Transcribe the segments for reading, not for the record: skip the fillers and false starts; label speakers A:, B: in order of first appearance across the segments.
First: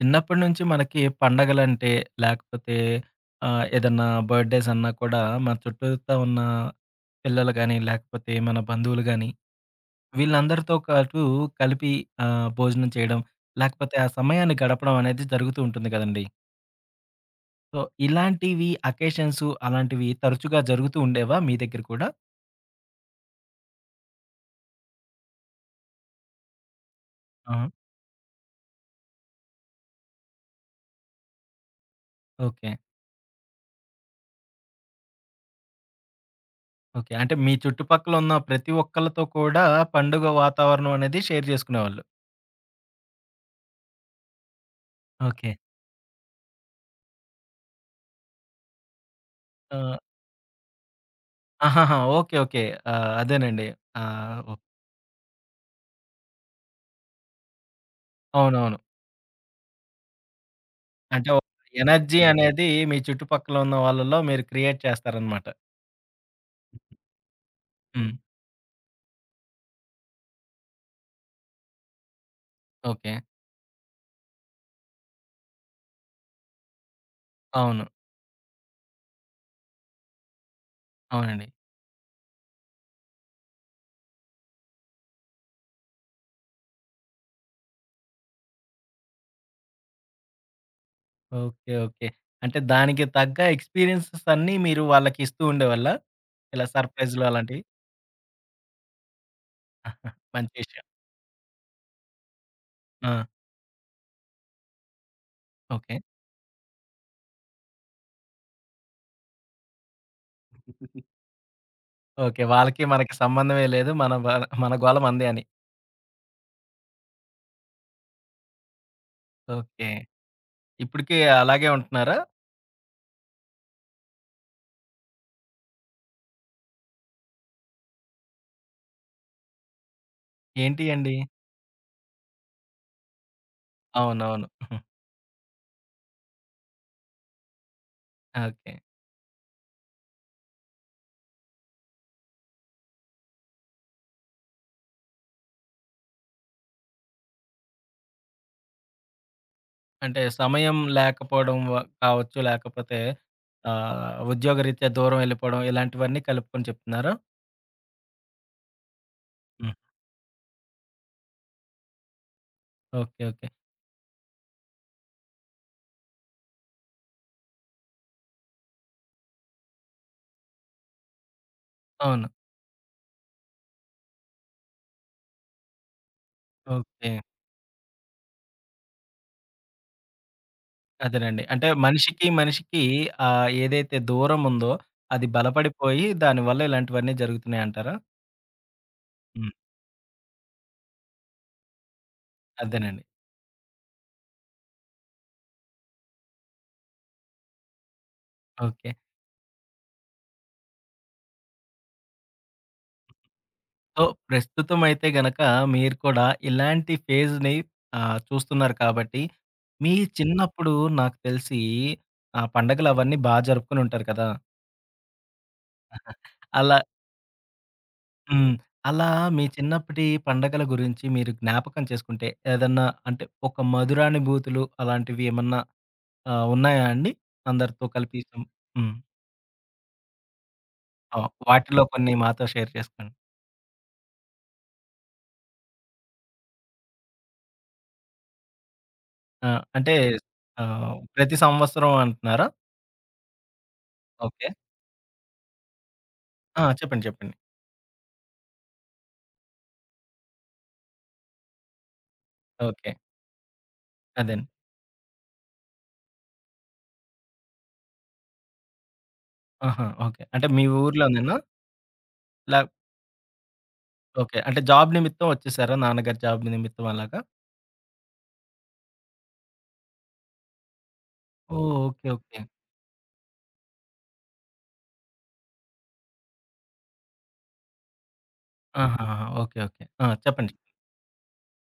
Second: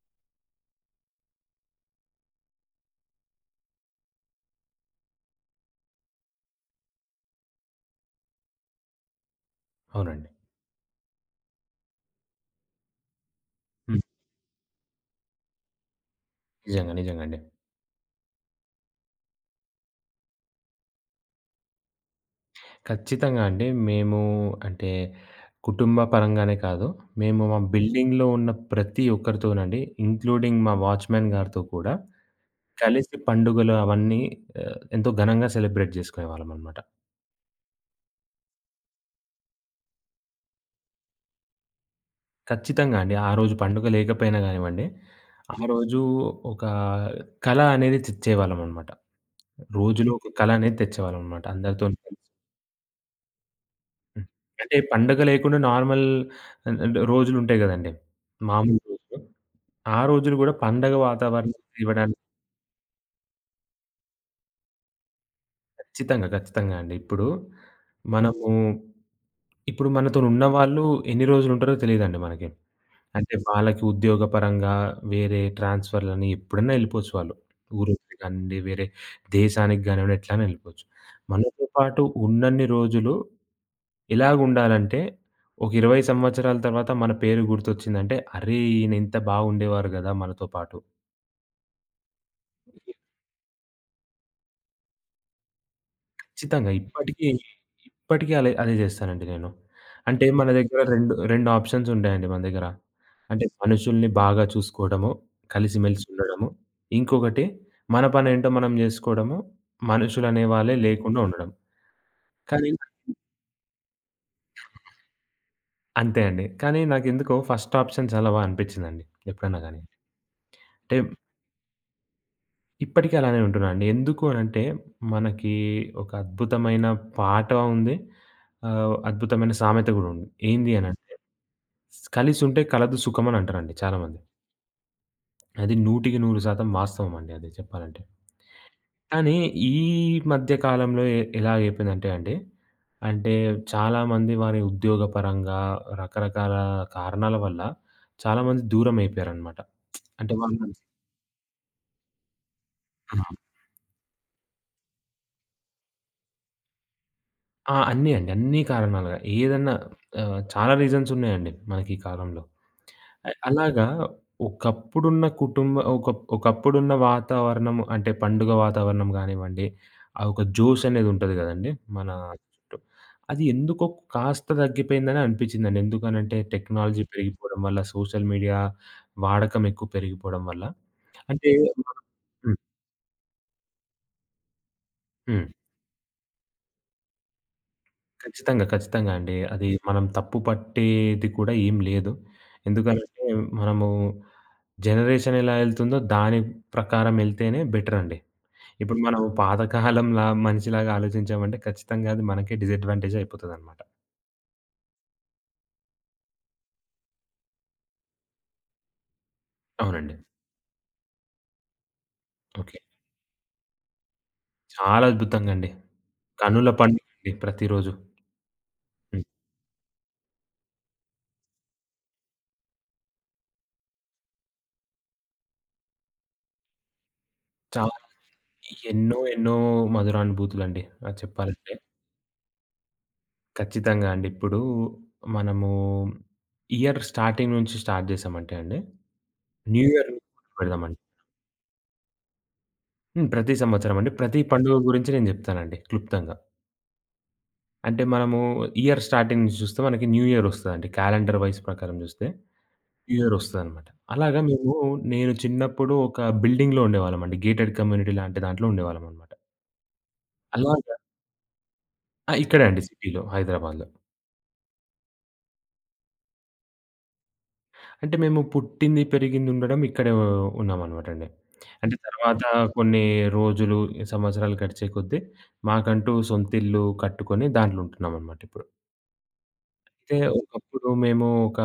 A: చిన్నప్పటి నుంచి మనకి పండగలంటే, లేకపోతే ఏదన్నా బర్త్‌డేస్ అన్నా కూడా మన చుట్టూతా ఉన్న పిల్లలు గాని, లేకపోతే మన బంధువులు గాని,
B: అవునండి.
A: వీళ్ళందరితో పాటు కలిపి భోజనం చేయడం, లేకపోతే
B: హ్మ్.
A: ఆ సమయాన్ని గడపడం అనేది జరుగుతూ ఉంటుంది కదండీ!
B: నిజంగా. నిజంగా అండి.
A: సో, ఇలాంటివి అకేషన్స్ అలాంటివి తరచుగా జరుగుతూ ఉండేవా మీ దగ్గర కూడా?
B: ఖచ్చితంగా అండి. మేము అంటే కుటుంబ పరంగానే కాదు, మేము మా
A: ఆహా!
B: బిల్డింగ్‌లో ఉన్న ప్రతి ఒక్కరితోనండి, ఇంక్లూడింగ్ మా వాచ్‌మెన్ గారితో కూడా
A: ఓకే.
B: కలిసి పండుగలు అవన్నీ ఎంతో ఘనంగా సెలబ్రేట్ చేసుకునేవాళ్ళమనమాట.
A: ఓకే. అంటే మీ చుట్టుపక్కల ఉన్న ప్రతి ఒక్కళ్ళతో కూడా పండుగ వాతావరణం అనేది షేర్ చేసుకునేవాళ్ళు.
B: ఖచ్చితంగా అండి. ఆ రోజు పండుగ లేకపోయినా కానివ్వండి,
A: ఓకే.
B: ఆ రోజు ఒక కళ అనేది తెచ్చేవాళ్ళమనమాట.
A: ఆ!
B: రోజులో ఒక కళ అనేది తెచ్చేవాళ్ళమనమాట అందరితోని.
A: ఆహాహా! ఓకే. ఓకే. అదేనండి.
B: హ్మ్.
A: ఓహ్!
B: అంటే పండగ లేకుండా నార్మల్ ఆహ్, ఆహ్, రోజులుంటాయి గదండీ.
A: అవునవును.
B: మామూలు రోజులు. ఆ రోజులు గూడా పండగ
A: అంటే ఒక
B: వాతావరణం
A: ఎనర్జీ
B: ఇవ్వడానికి
A: అనేది మీ చుట్టుపక్కల ఉన్న వాళ్ళలో మీరు క్రియేట్ చేస్తారనమాట.
B: ఖచ్చితంగా, ఖచ్చితంగా అండి. ఇప్పుడు
A: హ్మ్.
B: మనము ఇప్పుడు మనతోనున్న వాళ్ళు ఎన్ని రోజులుంటారో తెలీదండి మనకి.
A: ఓకే.
B: అంటే వాళ్ళకి ఉద్యోగపరంగా వేరే ట్రాన్స్‌ఫర్‌లని ఎప్పుడన్నా ఎళ్ళిపోవచ్చు వాళ్ళు.
A: అవును.
B: ఊరొదిలి కానివ్వండి, వేరే దేశానికి గానివ్వండి, ఎట్లైనా ఎళ్ళిపోవచ్చు.
A: అవునండి.
B: మనతో పాటు ఉన్నన్ని రోజులు ఎలాగుండాలంటే, ఒక 20 సంవత్సరాల తర్వాత మన పేరు గుర్తొచ్చిందంటే, "అరే! ఈయన ఇంత బాగుండేవారు గదా! మనతో పాటు."
A: ఓకే. ఓకే. అంటే దానికి తగ్గ ఎక్స్‌పీరియన్సెస్ అన్నీ మీరు వాళ్ళకి ఇస్తూ ఉండేవాళ్ళా? ఇలా
B: ఖచ్చితంగా.
A: సర్ప్రైజ్‌లు
B: ఇప్పటికి,
A: అలాంటివి?
B: ఇప్పటికి అదే జేస్తానండి నేను.
A: ఆహా!
B: అంటే మన
A: మంచి
B: దగ్గర
A: విషయం.
B: 2, 2 ఆప్షన్స్ ఉంటాయండి మన దగ్గర.
A: ఆ!
B: అంటే మనుషుల్ని బాగా చూసుకోవడము,
A: ఓకే.
B: కలిసిమెలిసి ఉండడము. ఇంకొకటి మన పనేంటో మనం జేసుకోవడము, మనుషులనే వాళ్ళే లేకుండా ఉండడం.
A: ఓకే.
B: కానీ
A: వాళ్ళకి మనకి సంబంధమే లేదు. మన గోల మనదే అని.
B: అంతే అండి. కానీ నాకెందుకో ఫస్ట్ ఆప్షన్ చలవా అనిపిచ్చిందండి ఎప్పుడన్నా గాని.
A: ఓకే.
B: అంటే
A: ఇప్పటికి అలాగే ఉంటున్నారా?
B: ఇప్పటికి అలానే ఉంటున్నానండి. ఎందుకు అనంటే, మనకి ఒక అద్భుతమైన పాట ఉంది. అద్భుతమైన సామెత గూడా ఉంది. ఏంది
A: ఏంటి
B: అనంటే,
A: అండి?
B: "కలిసుంటే కలదు సుఖం" అనంటారండి చాలామంది.
A: అవునవును.
B: అది 100% వాస్తవం అండి అది చెప్పాలంటే.
A: ఓకే.
B: కానీ ఈ మధ్య కాలంలో ఎలా అయిపోయిందంటే అండి, అంటే చాలామంది వారి ఉద్యోగపరంగా రకరకాల కారణాల వల్ల చాలామంది దూరం అయిపోయారనమాట.
A: అంటే
B: అంటే వాళ్ళు.
A: సమయం లేకపోవడం వ కావచ్చు. లేకపోతే
B: హ్మ్.
A: ఉద్యోగరీత్యా దూరం వెళ్ళిపోవడం ఇలాంటివన్నీ కలుపుకొని చెప్తున్నారా?
B: ఆ! అన్నీ అండి. అన్ని కారణాలుగా
A: హ్మ్.
B: ఏదన్నా చాలా రీజన్స్ ఉన్నాయండి మనకి ఈ కాలంలో.
A: ఓకే. ఓకే.
B: అలాగా ఒకప్పుడున్న కుటుంబ ఒకప్పుడున్న వాతావరణం అంటే పండుగ వాతావరణం గానివ్వండి, ఆ ఒక జోష్ అనేది ఉంటది గదండీ మన
A: అవును.
B: చుట్టూ. అది ఎందుకో కాస్త తగ్గిపోయిందని అనిపిచ్చిందండి. ఎందుకనంటే టెక్నాలజీ
A: ఓకే.
B: పెరిగిపోవడం వల్ల, సోషల్ మీడియా వాడకం ఎక్కువ పెరిగిపోవడం వల్ల
A: అదేనండి.
B: అంటే.
A: అంటే మనిషికి,
B: హ్మ్.
A: మనిషికి ఏదైతే దూరం ఉందో అది
B: హ్మ్.
A: బలపడిపోయి దానివల్ల ఇలాంటివన్నీ జరుగుతున్నాయంటారా?
B: ఖచ్చితంగా. ఖచ్చితంగా అండి.
A: హ్మ్.
B: అది మనం తప్పు పట్టేది కూడా ఏం లేదు. హ్మ్.
A: అదేనండి.
B: ఎందుకనంటే మనము జనరేషన్ ఎలా ఎళ్తుందో దాని ప్రకారం ఎళ్తేనే బెటరండి.
A: ఓకే.
B: ఇప్పుడు మనం పాతకాలంలా మనిషిలాగా ఆలోచించామంటే ఖచ్చితంగా అది మనకే డిసడ్వాంటేజ్ అయిపోతదనమాట.
A: సో, ప్రస్తుతం అయితే గనక మీరు కూడా ఇలాంటి ఫేజ్‌ని చూస్తున్నారు కాబట్టి, మీ
B: అవునండి.
A: చిన్నప్పుడు నాకు తెలిసి ఆ
B: ఓకే.
A: పండగలు అవన్నీ బా జరుపుకుని ఉంటారు కదా!
B: చాలా అద్భుతంగా అండి. కనుల
A: అలా
B: పండుగండి ప్రతిరోజు.
A: హ్మ్. అలా
B: హ్మ్.
A: మీ చిన్నప్పటి పండగల గురించి మీరు జ్ఞాపకం చేసుకుంటే, ఏదన్నా అంటే ఒక మధురానుభూతులు అలాంటివి ఏమన్నా ఉన్నాయా అండి? అందరితో
B: చాలా
A: కలిపి సం హ్మ్.
B: ఎన్నో ఎన్నో మధురానుభూతులండి అది చెప్పాలంటే.
A: వాటిలో కొన్ని మాతో షేర్ చేసుకోండి.
B: ఖచ్చితంగా అండి. ఇప్పుడు మనము ఇయర్ స్టార్టింగ్ నుంచి స్టార్ట్ జేసామంటే అండి
A: ఆ!
B: న్యూ
A: అంటే
B: ఇయర్ పెడదామండి.
A: ప్రతి సంవత్సరం అంటున్నారా?
B: హ్మ్. ప్రతి సంవత్సరం అండి. ప్రతి
A: ఓకే.
B: పండుగ గురించి నేను జెప్తానండి క్లుప్తంగా.
A: ఆ! చెప్పండి. చెప్పండి.
B: అంటే మనము ఇయర్ స్టార్టింగ్ నుంచి చూస్తే మనకి న్యూ ఇయర్ ఒస్తదండి. క్యాలెండర్ వైస్ ప్రకారం జూస్తే
A: ఓకే.
B: New year ఒస్తదనమాట. అలాగా
A: అదేండి.
B: మేము నేను చిన్నప్పుడు ఒక బిల్డింగ్‌లో ఉండేవాళ్ళమండి. గేటెడ్ కమ్యూనిటీ లాంటి దాంట్లో ఉండేవాళ్ళమనమాట.
A: ఆహా! ఓకే. అంటే మీ
B: అలాగా
A: ఊర్లోనేనా?
B: ఆ!
A: లే
B: ఇక్కడే అండి సిటీలో హైదరాబాద్‌లో.
A: ఓకే. అంటే జాబ్ నిమిత్తం వచ్చేసారా? నాన్నగారి జాబ్ నిమిత్తం అలాగా?
B: అంటే మేము పుట్టింది, పెరిగింది ఉండడం ఇక్కడే ఉన్నామనమాటండి.
A: ఓహ్!
B: అంటే
A: ఓకే. ఓకే.
B: తర్వాత కొన్ని రోజులు, సంవత్సరాలు గడిచే కొద్దీ మాకంటూ సొంతిల్లు కట్టుకొని దాంట్లో ఉంటున్నామనమాట ఇప్పుడు.
A: ఆహాహా! ఓకే. ఓకే. ఆ!
B: అయితే
A: చెప్పండి.
B: ఒకప్పుడు మేము ఒక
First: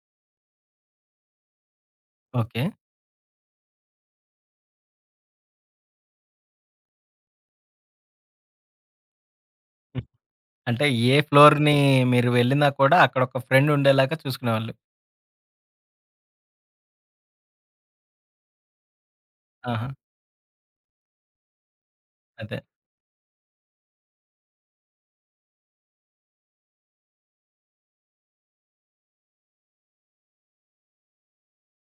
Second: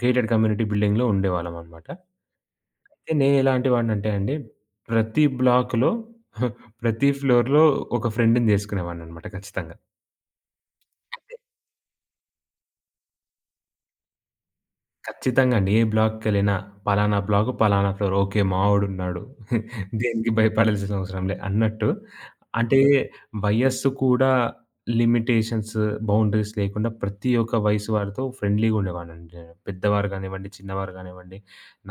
B: గేటెడ్ కమ్యూనిటీ బిల్డింగ్‌లో ఉండేవాళ్ళమనమాట.
A: ఓకే.
B: అయితే నేనెలాంటి వాడినంటే అండి, ప్రతి బ్లాక్‌లో ప్రతి ఫ్లోర్‌లో ఒక ఫ్రెండ్‌ని చేసుకునేవాడిననమాట ఖచ్చితంగా.
A: అంటే ఏ ఫ్లోర్‌ని మీరు వెళ్ళినా కూడా అక్కడొక ఫ్రెండ్ ఉండేలాగా చూసుకునేవాళ్ళు.
B: ఖచ్చితంగా అండి. ఏ బ్లాక్‌కెళ్ళినా పలానా బ్లాకు, పలానా ఫ్లోర్. ఓకే. మావోడున్నాడు.
A: ఆహా!
B: దేనికి భయపడాల్సిన అవసరం లే అన్నట్టు.
A: అదే.
B: అంటే వయస్సు కూడా లిమిటేషన్స్, బౌండరీస్ లేకుండా ప్రతి ఒక్క వయసు వారితో ఫ్రెండ్లీగా ఉండేవాడినండి నేను. పెద్దవారు కానివ్వండి, చిన్నవారు కానివ్వండి,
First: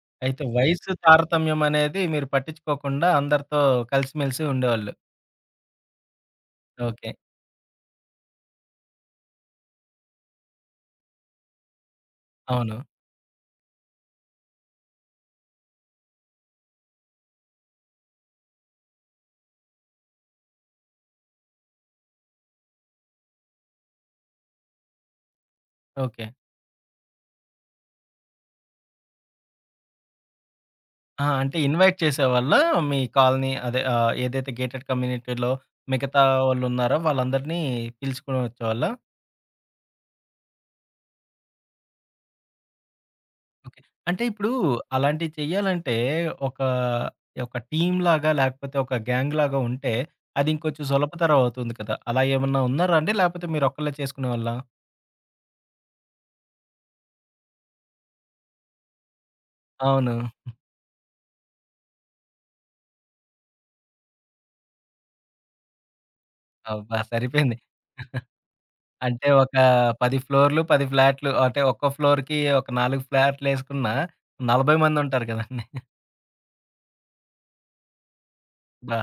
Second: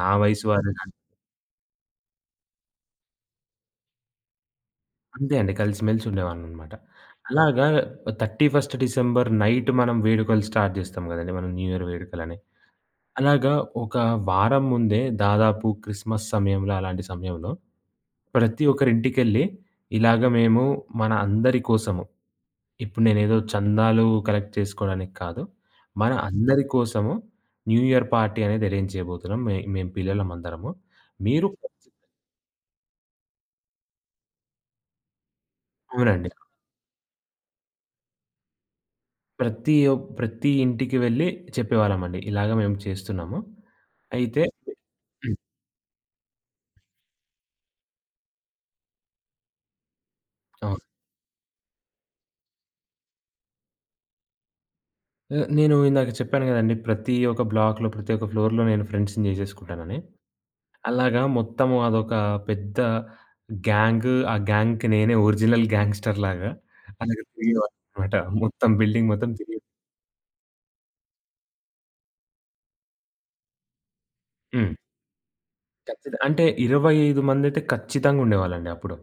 B: నా
A: అయితే
B: వయసు వారు
A: వయసు
B: గాని
A: తారతమ్యం అనేది మీరు పట్టించుకోకుండా అందరితో కలిసిమెలిసి ఉండేవాళ్ళు.
B: అంతే అండి. కలిసిమెలిసి ఉండేవాడిననమాట.
A: ఓకే.
B: అలాగా 31 డిసెంబర్ నైట్ మనం వేడుకలు స్టార్ట్ చేస్తాం కదండీ! మనం న్యూ ఇయర్ వేడుకలనేవి.
A: అవును.
B: అలాగా ఒక వారం ముందే దాదాపు క్రిస్మస్ సమయంలో అలాంటి సమయంలో, ప్రతి ఒక్కరింటికెళ్ళి ఇలాగ మేము మన అందరి కోసము, ఇప్పుడు నేనేదో చందాలు కలెక్ట్ చేసుకోవడానికి కాదు. మన
A: ఓకే.
B: అందరి కోసము న్యూ ఇయర్ పార్టీ అనేది అరేంజ్ చేయబోతున్నాం. మేము పిల్లలమందరము.
A: ఆ!
B: మీరు
A: అంటే ఇన్వైట్ చేసేవాళ్ళా మీ కాలనీ అదే ఏదైతే గేటెడ్ కమ్యూనిటీలో మిగతా
B: అవునండి.
A: వాళ్ళున్నారో వాళ్ళందరినీ పిలుచుకొని వచ్చేవాళ్ళా?
B: ప్రతి ఒ ప్రతి ఇంటికి వెళ్ళి చెప్పేవాళ్ళమండి. ఇలాగ మేము చేస్తున్నాము.
A: ఓకే. అంటే
B: అయితే.
A: ఇప్పుడు అలాంటివి
B: హ్మ్.
A: చెయ్యాలంటే ఒక, ఒక టీమ్‌లాగా లేకపోతే ఒక గ్యాంగ్‌లాగా ఉంటే అది
B: అవును.
A: ఇంకొంచెం సులభతరం అవుతుంది కదా! అలా ఏమన్నా ఉన్నారా అండి? లేకపోతే మీరొక్కళ్ళే చేసుకునేవాళ్ళా?
B: నేను ఇందాక చెప్పాను గదండీ! ప్రతి ఒక్క బ్లాక్‌లో, ప్రతి ఒక్క ఫ్లోర్‌లో నేను ఫ్రెండ్స్‌ని జేసేసుకుంటానని.
A: అవును.
B: అలాగా మొత్తము అదొక పెద్ద గ్యాంగు. ఆ గ్యాంగ్‌కి నేనే ఒరిజినల్ గ్యాంగ్‌స్టర్‌లాగా
A: అబ్బా!
B: అలాగా
A: సరిపోయింది.
B: తిరిగేవాడిననమాట. మొత్తం బిల్డింగ్
A: అంటే
B: మొత్తం
A: ఒక
B: తిరిగే.
A: 10 ఫ్లోర్‌లు, 10 ఫ్లాట్లు అంటే ఒక్కో ఫ్లోర్‌కి ఒక 4 ఫ్లాట్‌లేసుకున్నా
B: హ్మ్.
A: 40 మందుంటారు కదండీ.
B: అంటే 25 మందైతే ఖచ్చితంగా ఉండేవాళ్ళండి అప్పుడు.
A: అబ్బా!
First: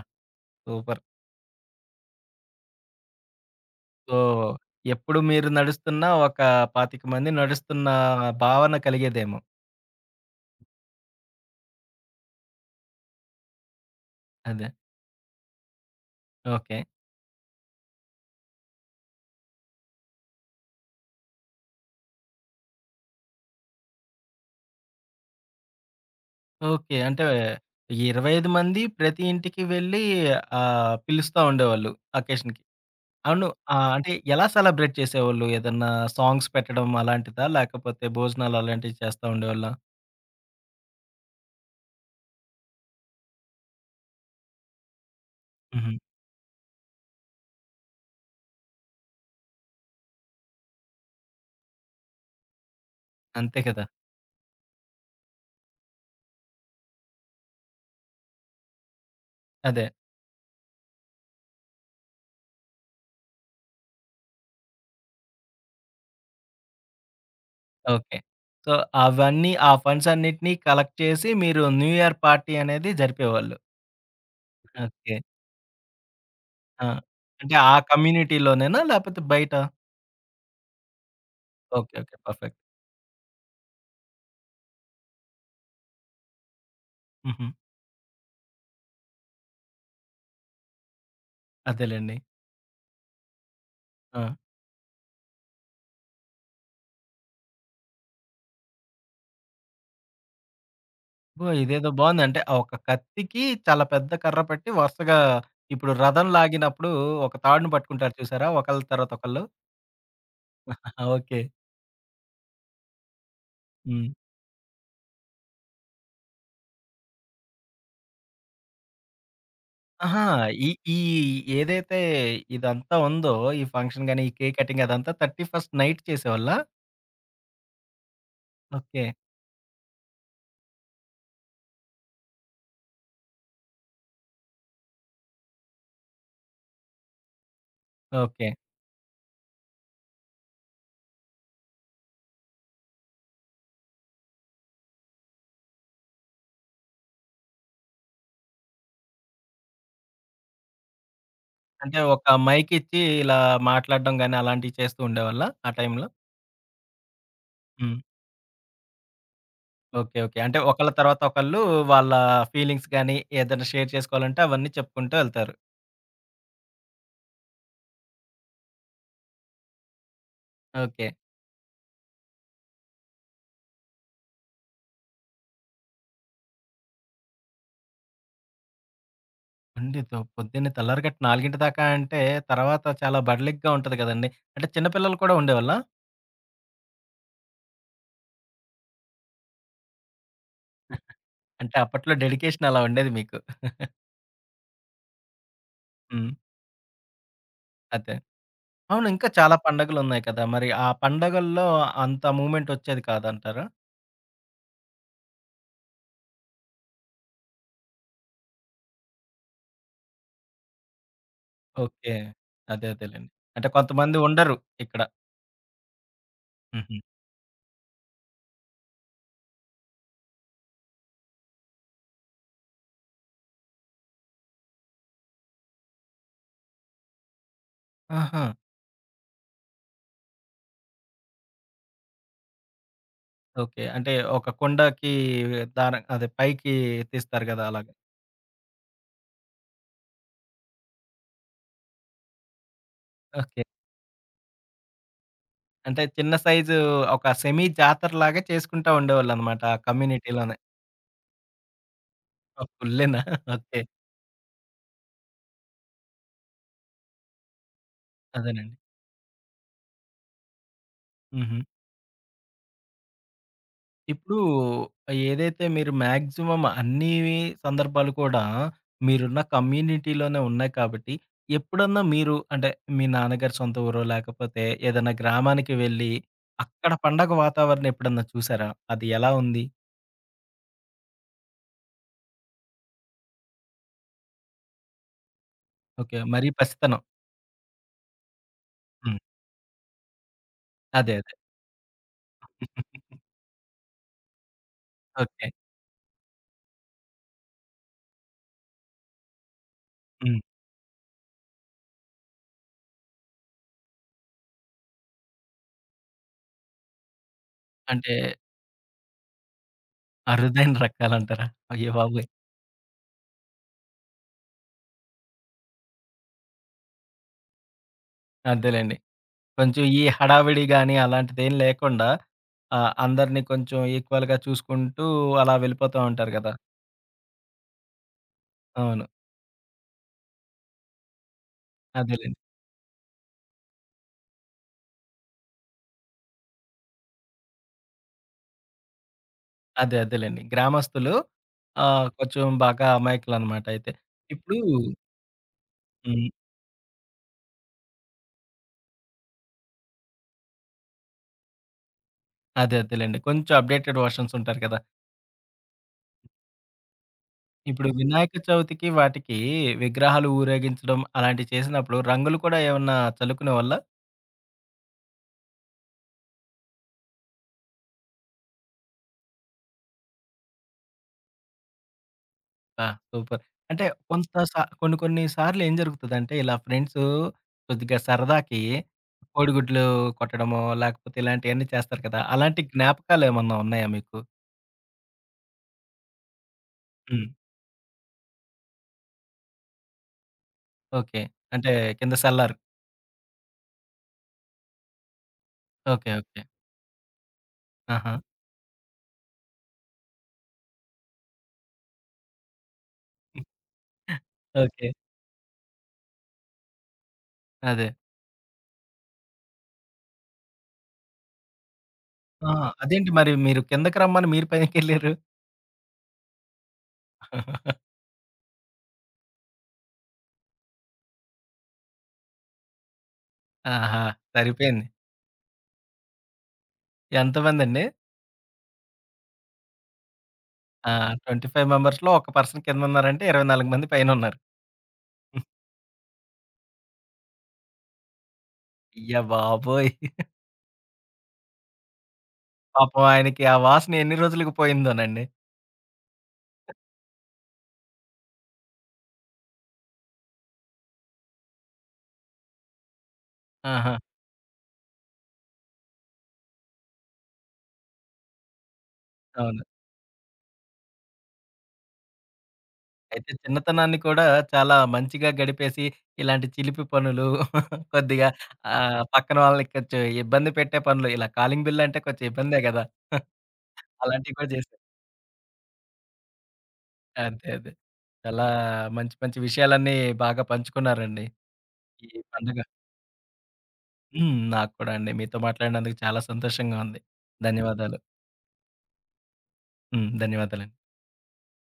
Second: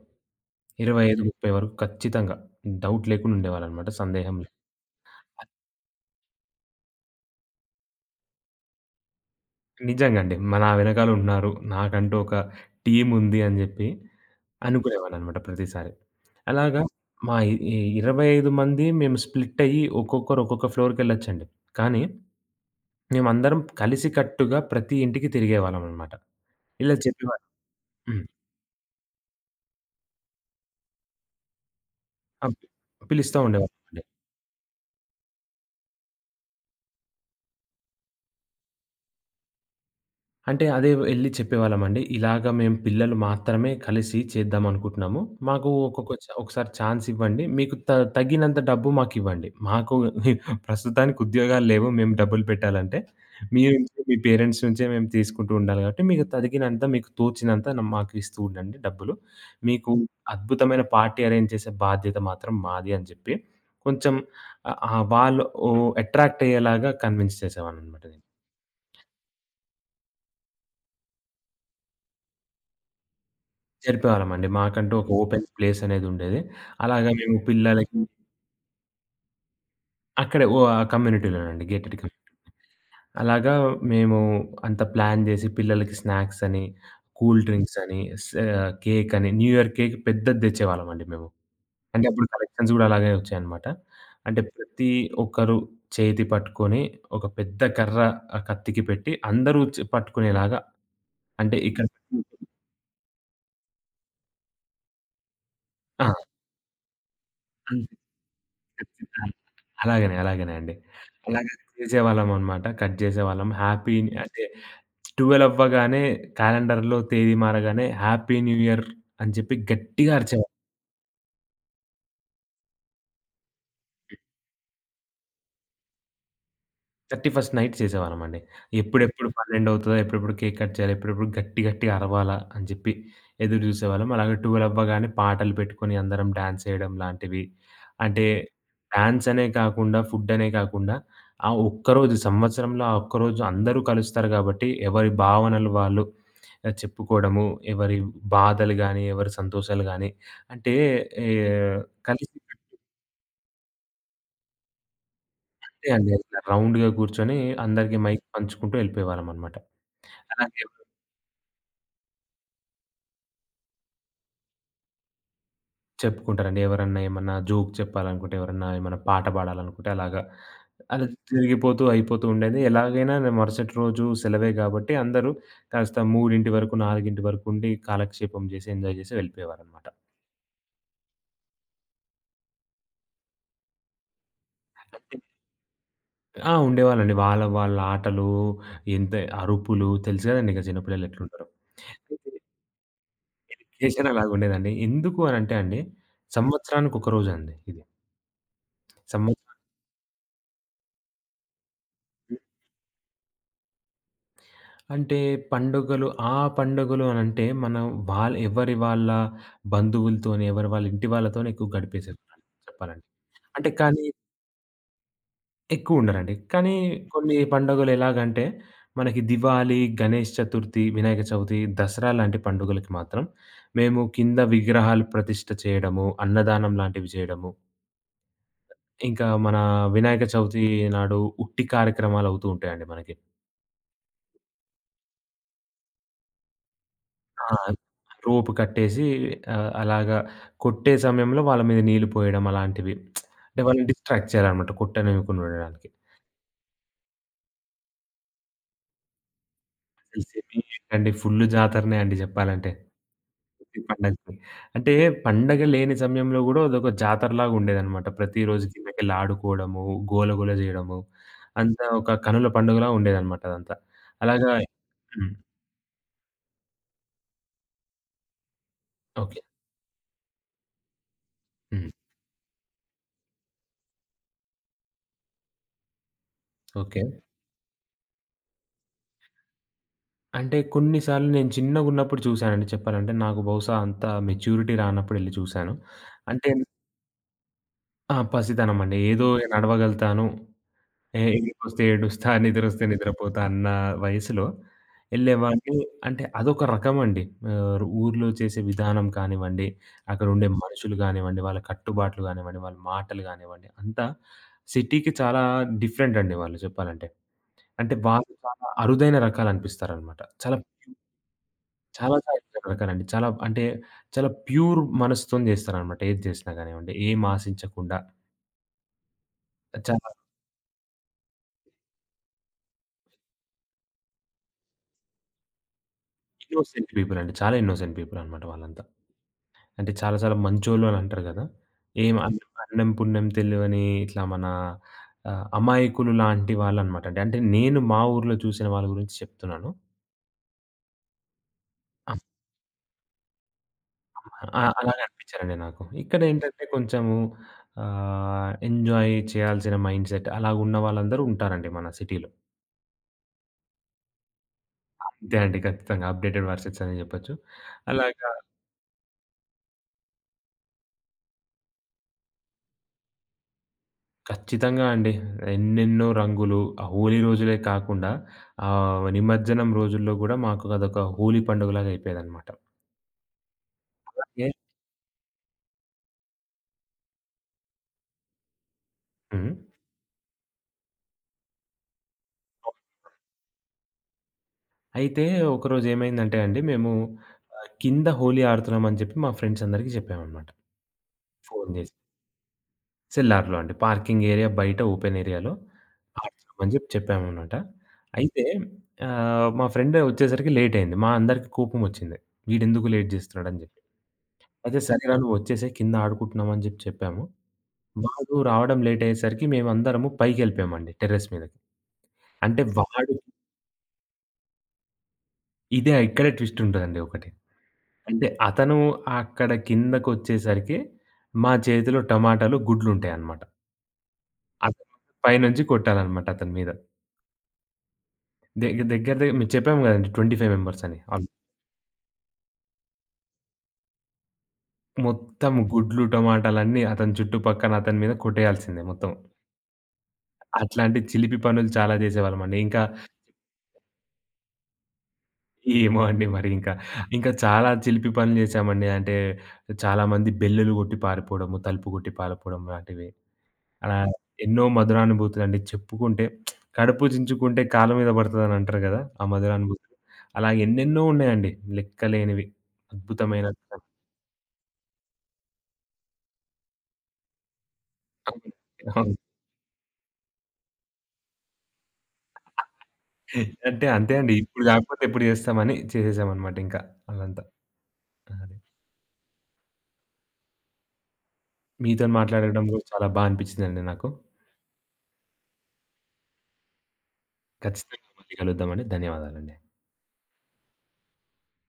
A: సూపర్.
B: 25, 30 వరకు ఖచ్చితంగా. డౌట్ లేకుండా ఉండేవాళ్ళనమాట
A: సో,
B: సందేహం లే.
A: ఎప్పుడు మీరు నడుస్తున్నా ఒక 25 మంది నడుస్తున్న భావన కలిగేదేమో.
B: నిజంగా అండి. నా వెనకాల ఉన్నారు. నాకంటూ ఒక టీమ్ ఉంది అని జెప్పి
A: అదే.
B: అనుకునేవాడిననమాట ప్రతిసారి.
A: ఓకే.
B: అలాగా మా ఇ ఇ 25 మంది మేము స్ప్లిట్ అయ్యి ఒక్కొక్కరు ఒక్కొక్క ఫ్లోర్‌కెళ్ళొచ్చండి. కానీ మేమందరం కలిసి కట్టుగా ప్రతి ఇంటికి తిరిగేవాళ్ళమనమాట. ఇలా
A: ఓకే. అంటే
B: చెప్పేవారు. హ్మ్.
A: 25 మంది ప్రతి ఇంటికి వెళ్ళి పిలుస్తా ఉండేవాళ్ళు
B: ఆ!
A: అకేషన్‌కి.
B: పిలుస్తా
A: అవును.
B: ఉండేవాళ్ళండి.
A: అంటే ఎలా సెలబ్రేట్ చేసేవాళ్ళు? ఏదన్నా సాంగ్స్ పెట్టడం అలాంటిదా? లేకపోతే భోజనాలు అలాంటివి చేస్తా ఉండేవాళ్ళా?
B: అంటే అదే ఎళ్లి చెప్పేవాళ్ళమండి. ఇలాగ మేము పిల్లలు మాత్రమే కలిసి చేద్దామనుకుంటున్నాము. మాకు
A: హుహు.
B: ఒక్కొక్క చ ఒకసారి ఛాన్స్ ఇవ్వండి. మీకు త తగినంత డబ్బు మాకివ్వండి. మాకు ప్రస్తుతానికి ఉద్యోగాలు లేవు. మేము డబ్బులు పెట్టాలంటే.
A: అంతే కదా!
B: మీ పేరెంట్స్ నుంచే మేము తీసుకుంటూ ఉండాలి కాబట్టి మీకు తోచినంత మాకు ఇస్తూ ఉండండి డబ్బులు.
A: అదే.
B: మీకు అద్భుతమైన పార్టీ అరేంజ్ చేసే బాధ్యత మాత్రం మాది అని జెప్పి కొంచెం ఆహ్, ఆహ్, వాళ్ళు అట్రాక్ట్ అయ్యేలాగా కన్విన్స్ చేసేవాడిననమాట
A: ఓకే.
B: నేను.
A: సో, అవన్నీ ఆ ఫండ్స్ అన్నిటిని కలెక్ట్ చేసి మీరు న్యూ ఇయర్ పార్టీ అనేది జరిపేవాళ్ళు.
B: జరిపేవాళ్ళమండి. మాకంటూ ఒక
A: ఓకే.
B: Open place అనేదుండేది.
A: ఆ!
B: అలాగా మేము
A: అంటే ఆ
B: పిల్లలకి. హ్మ్.
A: కమ్యూనిటీలోనేనా? లేకపోతే బయట?
B: అక్కడే ఓ ఆ కమ్యూనిటీలోనండి gated
A: okay. Okay.
B: Community.
A: Perfect.
B: అలాగా మేము అంతా ప్లాన్ జేసి పిల్లలకి స్నాక్స్ అని, కూల్
A: హుహు.
B: డ్రింక్స్ అని, కేక్ అని న్యూ ఇయర్ కేక్ పెద్దది తెచ్చేవాళ్ళమండి మేము. అంటే
A: అదేలెండి.
B: అప్పుడు కలెక్షన్స్ గూడా అలాగే వచ్చాయన్నమాట.
A: ఆ!
B: అంటే ప్రతి ఒక్కరు చేతి పట్టుకొని ఒక పెద్ద కర్ర కత్తికి పెట్టి అందరూ పట్టుకునేలాగా
A: ఓహ్!
B: అంటే ఇక్కడ
A: ఇదేదో బావుంది. అంటే ఆ ఒక కత్తికి చాలా పెద్ద కర్ర పెట్టి వరుసగా ఇప్పుడు రథం లాగినప్పుడు ఒక తాడుని పట్టుకుంటారు చూసారా? ఒకళ్ళ తర్వాత
B: ఆ!
A: ఒకళ్ళు.
B: అలాగనే. అలాగనే అండి.
A: ఆహా! ఓకే.
B: అలాగే చేసేవాళ్ళమనమాట. కట్ చేసేవాళ్ళం. హ్యాపీ
A: హ్మ్.
B: అంటే 12 అవ్వగానే క్యాలెండర్‌లో తేదీ మారగానే హ్యాపీ న్యూ ఇయర్ అని చెప్పి గట్టిగా
A: ఆహా!
B: అరిచేవాళ్ళం.
A: ఈ ఈ ఏదైతే ఇదంతా ఉందో ఈ ఫంక్షన్ గాని, ఈ కేక్ కటింగ్ అదంతా 31st నైట్ చేసేవాళ్ళా?
B: 31స్ట్ నైట్ చేసేవాళ్ళమండి.
A: ఓకే.
B: ఎప్పుడెప్పుడు 12 అవుతదా? ఎప్పుడెప్పుడు కేక్ కట్ చేయాలి? ఎప్పుడెప్పుడు గట్టిగా అరవాలా? అని చెప్పి ఎదురు చూసేవాళ్ళం. అలాగే 12 అవ్వగానే పాటలు పెట్టుకొని అందరం డాన్స్ చేయడం లాంటివి. అంటే
A: ఓకే.
B: డాన్స్ అనే కాకుండా ఫుడ్ అనే కాకుండా ఆ ఒక్కరోజు సంవత్సరంలో ఆ ఒక్కరోజు అందరూ కలుస్తారు కాబట్టి ఎవరి భావనలు వాళ్ళు చెప్పుకోవడము, ఎవరి బాధలు గాని, ఎవరి సంతోషాలు గాని, అంటే ఏ
A: అంటే ఒక
B: కలిసి
A: మైక్ ఇచ్చి ఇలా మాట్లాడడం గాని అలాంటివి చేస్తూ ఉండేవాళ్ళా ఆ
B: కట్టే
A: టైంలో?
B: అండి అసల రౌండ్‌గా కూర్చొని అందరికి
A: హ్మ్.
B: మైక్ పంచుకుంటూ వెళ్ళిపోయేవాళ్ళమనమాట.
A: ఓకే. ఓకే. అంటే
B: అలాగే
A: ఒకళ్ళ తర్వాత ఒకళ్ళు వాళ్ళ ఫీలింగ్స్ గాని ఏదైనా షేర్ చేసుకోవాలంటే అవన్నీ చెప్పుకుంటూ వెళ్తారు.
B: చెప్పుకుంటారండి. ఎవరన్నా ఏమన్నా జోక్ చెప్పాలనుకుంటే, ఎవరన్నా ఏమన్నా పాట పాడాలనుకుంటే అలాగా, అలా
A: ఓకే.
B: అయిపోతూ ఉండేది. ఎలాగైనా నేను మరుసటి రోజు సెలవే కాబట్టి అందరూ కాస్త 3:00 వరకు, 4:00 వరకు ఉండి కాలక్షేపం చేసి, ఎంజాయ్ చేసి వెళ్ళిపోయేవారనమాట.
A: అండి. తో పొద్దున్నే తెల్లారిగట్ట 4:00 దాకా అంటే, తర్వాత చాలా బడలిగ్గా ఉంటది గదండీ! అంటే చిన్న పిల్లలు కూడా ఉండేవాళ్ళా?
B: ఆ! ఉండేవాళ్ళండి. వాళ్ళ వాళ్ళ ఆటలు, ఎంత అరుపులు తెలుసు కదండీ ఇక చిన్నపిల్లలు ఎట్లుంటారో.
A: అంటే అప్పట్లో
B: అయితే
A: డెడికేషన్ అలా ఉండేది మీకు.
B: ఎడ్యుకేషన్ అలాగుండేదండి. ఎందుకు అనంటే అండి,
A: హ్మ్.
B: సంవత్సరానికి ఒక రోజండి ఇది.
A: అదే. అవును. ఇంకా
B: సంవత్సరం
A: చాలా పండగలున్నాయి కదా! మరి ఆ పండగల్లో అంత మూవ్‌మెంట్ ఒచ్చేది కాదంటారా?
B: అంటే పండుగలు పండుగలు అనంటే మనం ఎవరి వాళ్ళ బంధువులతోని, ఎవరి వాళ్ళ ఇంటి వాళ్ళతోని ఎక్కువ
A: ఓకే.
B: గడిపేసేవాళ్ళం
A: అదే
B: చెప్పాలంటే.
A: అదేలెండి. అంటే
B: కానీ
A: కొంతమంది ఉండరు ఇక్కడ.
B: ఎక్కువుండరండి. కానీ
A: హుహు.
B: కొన్ని పండుగలు ఎలాగంటే మనకి దివాళీ, గణేష్ చతుర్థి, వినాయక చవితి, దసరా లాంటి పండుగలకి మాత్రం మేము కింద విగ్రహాలు ప్రతిష్ఠ చేయడము, అన్నదానం లాంటివి చేయడము,
A: ఆహా!
B: ఇంకా మన వినాయక చవితి నాడు ఉట్టి కార్యక్రమాలవుతూ ఉంటాయండి మనకి.
A: ఓకే. అంటే ఒక కొండకి దారం అదే పైకి తీస్తారు
B: ఆ!
A: గదా! అలాగా.
B: రోపు కట్టేసి అలాగా కొట్టే సమయంలో వాళ్ళ మీద నీళ్లు పోయడం అలాంటివి. అంటే
A: ఓకే.
B: వాళ్ళని డిస్ట్రాక్ట్ చేయాలనమాట కొట్టనివ్వకుండా ఉండడానికి.
A: అంటే చిన్న ఒక సెమీ జాతరలాగా చేసుకుంటా ఉండేవాళ్ళనమాట ఆ
B: అసలు
A: కమ్యూనిటీలోనే.
B: సెమీ ఏంటండి ఫుల్లు జాతరనే అండి
A: ఓహ్!
B: జెప్పాలంటే.
A: ఫుల్లేనా?
B: ప్రతి
A: ఓకే.
B: పండగకి. అంటే పండగ లేని సమయంలో గూడా అదొక జాతరలాగా ఉండేదనమాట. ప్రతిరోజు
A: అదేనండి.
B: కిందకెళ్ళి ఆడుకోవడము, గోలగోల జేయడము,
A: హుహు.
B: అంతా ఒక కనుల పండుగలా ఉండేదనమాట అదంతా.
A: ఇప్పుడు
B: అలాగా. హ్మ్.
A: ఏదైతే మీరు మాక్సిమం అన్నీ సందర్భాలు కూడా
B: ఓకే.
A: మీరున్న కమ్యూనిటీలోనే ఉన్నాయి కాబట్టి,
B: హ్మ్.
A: ఎప్పుడన్నా మీరు అంటే మీ నాన్నగారి సొంత ఊరో, లేకపోతే ఏదైనా గ్రామానికి వెళ్ళి, అక్కడ
B: ఓకే.
A: పండగ వాతావరణం ఎప్పుడన్నా చూసారా? అది ఎలా ఉంది?
B: అంటే కొన్ని సార్లు నేను చిన్నగున్నప్పుడు చూసానండి చెప్పాలంటే. నాకు బహుశా అంత మెచ్యూరిటీ రానప్పుడెళ్లి చూసాను.
A: ఓకే.
B: అంటే
A: మరీ పసితనం.
B: ఆ! పసితనం అండి.
A: హ్మ్.
B: ఏదో నడవగలుగుతాను
A: అదే.
B: ఏ
A: అదే.
B: ఏడుపొస్తే ఏడుస్తా, నిద్రొస్తే నిద్రపోతా అన్న వయసులో
A: ఓకే.
B: ఎళ్ళేవాడిని. అంటే అదొక రకమండి. ఊర్లో చేసే విధానం కానివ్వండి,
A: హ్మ్.
B: అక్కడుండే మనుషులు గానివ్వండి, వాళ్ళ కట్టుబాట్లు గానివ్వండి, వాళ్ళ మాటలు గానివ్వండి, అంతా సిటీకి చాలా డిఫరెంట్ అండి వాళ్ళు చెప్పాలంటే. అంటే
A: అంటే
B: వాళ్ళు చాలా అరుదైన రకాలనిపిస్తారనమాట.
A: అరుదైన రకాలంటారా? అయ్య
B: చాలా
A: బాబోయ్!
B: చాలా అరుదైన రకాలండి. చాలా అంటే చాలా ప్యూర్ మనసుతోని చేస్తారనమాట. ఏది చేసినా గానివ్వండి, ఏం ఆశించకుండా.
A: అంతేలెండి. కొంచెం ఈ
B: చాలా
A: హడావిడి గాని అలాంటిదేం లేకుండా ఆ! అందరిని కొంచెం ఈక్వల్‌గా చూసుకుంటూ అలా వెళ్ళిపోతా ఉంటారు కదా!
B: ఇన్నోసెంట్ పీపుల్ అండి. చాలా ఇన్నోసెంట్ పీపుల్ అనమాట వాళ్ళంతా.
A: అవును.
B: అంటే చాలా చాలా మంచోళ్ళు అని అంటారు గదా! ఏం
A: అదేలెండి.
B: అవును. అన్నం పుణ్యం తెలివని ఇట్లా మన అమాయకులు లాంటి వాళ్ళనమాట. అంటే అంటే నేను మా ఊర్లో చూసిన వాళ్ళ గురించి చెప్తున్నాను.
A: అదే అదేలెండి. గ్రామస్తులు
B: అమ్
A: కొంచెం బాగా అమాయకులనమాట అయితే. ఇప్పుడు
B: ఆ! హ్మ్. అలాగే అనిపించారండి నాకు.
A: హ్మ్.
B: ఇక్కడేంటంటే కొంచెము ఎంజాయ్ చేయాల్సిన మైండ్ సెట్ అలాగున్న వాళ్ళందరూ ఉంటారండి మన సిటీలో.
A: అదే అదేలెండి. కొంచెం అప్‌డేటెడ్ వర్షన్స్ ఉంటారు కదా!
B: అంతే అండి ఖచ్చితంగా అప్‌డేటెడ్ వర్సెస్ అనే జెప్పొచ్చు.
A: ఇప్పుడు
B: అలాగా
A: వినాయక చవితికి వాటికి విగ్రహాలు ఊరేగించడం అలాంటివి చేసినప్పుడు రంగులు కూడా ఏమన్నా చల్లుకునేవాళ్ళా?
B: ఖచ్చితంగా అండి. ఎన్నెన్నో రంగులు ఆ హోలీ రోజులే కాకుండా నిమజ్జనం రోజుల్లో గూడా మాకు అదొక హోలీ పండుగలాగా అయిపోయేదనమాట.
A: ఆ! సూపర్. అంటే కొంత
B: అలాగే.
A: సా కొన్ని కొన్ని సార్లు ఏం జరుగుతదంటే, ఇలా ఫ్రెండ్సు కొద్దిగా సరదాకి
B: హ్మ్.
A: కోడిగుడ్లు కొట్టడమో, లేకపోతే ఇలాంటియన్నీ చేస్తారు కదా! అలాంటి జ్ఞాపకాలేమన్నా ఉన్నాయా మీకు?
B: అయితే ఒకరోజు ఏమైందంటే అండి మేము
A: హ్మ్.
B: కింద హోలీ ఆడుతున్నామని చెప్పి మా ఫ్రెండ్స్ అందరికి చెప్పామనమాట.
A: ఓకే.
B: ఫోను
A: అంటే
B: జేసి.
A: కింద సల్లారు.
B: సెల్లార్‌లో అండి. పార్కింగ్ ఏరియా బయట ఓపెన్ ఏరియాలో
A: ఓకే. ఓకే.
B: ఆడుతున్నామని జెప్పి చెప్పామనమాట.
A: ఆహా!
B: అయితే మా ఫ్రెండ్ ఒచ్చేసరికి లేట్ అయింది. మా అందరికి కోపమొచ్చింది. వీడెందుకు లేట్ జేస్తున్నాడని జెప్పి. అయితే
A: ఓకే.
B: సరేరా నువ్వొచ్చేసేయి కింద ఆడుకుంటున్నాం అని జెప్పి చెప్పాము.
A: అదే.
B: వాడు రావడం లేట్ అయ్యేసరికి మేమందరము పైకెళ్ళిపోయామండి టెర్రస్ మీదకి.
A: ఆ!
B: అంటే
A: అదేంటి
B: వాడు
A: మరి మీరు కిందకి రమ్మని మీరు పైకెళ్లారు?
B: ఇదే ఇక్కడే ట్విస్ట్ ఉంటదండి ఒకటి. అంటే అతను అక్కడ కిందకొచ్చేసరికి మా చేతిలో టమాటాలు, గుడ్లుంటాయన్నమాట.
A: ఆహా! సరిపోయింది.
B: అతను పైనుంచి కొట్టాలన్నమాట అతని మీద.
A: ఎంతమందండి?
B: దెగ్గ దెగ్గర దె మేము చెప్పాము గదండీ 25 మెంబర్స్
A: ఆ!
B: అని.
A: 25 మెంబర్స్‌లో ఒక పర్సన్ కిందున్నారంటే 24 మంది పైనున్నారు.
B: మొత్తం గుడ్లు, టమాటాలన్నీ అతని చుట్టుపక్కన అతని మీద కొట్టేయాల్సిందే మొత్తం.
A: అయ్య బాబోయ్!
B: అట్లాంటి చిలిపి పనులు చాలా జేసేవాళ్ళమండి. ఇంకా
A: పాపం ఆయనకి ఆ వాసన ఎన్ని రోజులకి పోయిందోనండి.
B: ఏమో అండి మరి ఇంకా. ఇంకా చాలా చిలిపి పనులు చేశామండి. అంటే చాలామంది బెల్లులు కొట్టి పారిపోవడము, తలుపు కొట్టి పారిపోవడం లాంటివి.
A: ఆహా!
B: అలా ఎన్నో మధురానుభూతులండి చెప్పుకుంటే కడుపు చించుకుంటే కాళ్ళ మీద పడతదని అంటారు కదా! ఆ
A: అవును.
B: మధురానుభూతులు. అలా ఎన్నెన్నో ఉన్నాయండి లెక్కలేనివి.
A: అయితే
B: అద్భుతమైన
A: చిన్నతనాన్ని కూడా చాలా మంచిగా గడిపేసి, ఇలాంటి చిలిపి పనులు కొద్దిగా
B: అవును. అవును.
A: పక్కన వాళ్ళని కొంచెం ఇబ్బంది పెట్టే పనులు, ఇలా కాలింగ్ బిల్ అంటే కొంచెం ఇబ్బందే గదా!
B: అంటే అంతే అండి.
A: అలాంటివి కూడా
B: ఇప్పుడు
A: చేశారు.
B: కాకపోతే ఎప్పుడు చేస్తామని చేసేసామనమాట ఇంకా అదంతా.
A: అంతే అదే. చాలా
B: అది.
A: మంచి మంచి విషయాలన్నీ బాగా పంచుకున్నారండి. ఈ
B: మీతోని
A: పండుగ
B: మాట్లాడడం కూడా చాలా బా అనిపించిందండి నాకు.
A: హ్మ్. నాకు కూడా అండి. మీతో మాట్లాడినందుకు చాలా సంతోషంగా ఉంది. ధన్యవాదాలు.
B: ఖచ్చితంగా మళ్ళీ కలుద్దామండి. ధన్యవాదాలండి.
A: హ్మ్. ధన్యవాదాలండి.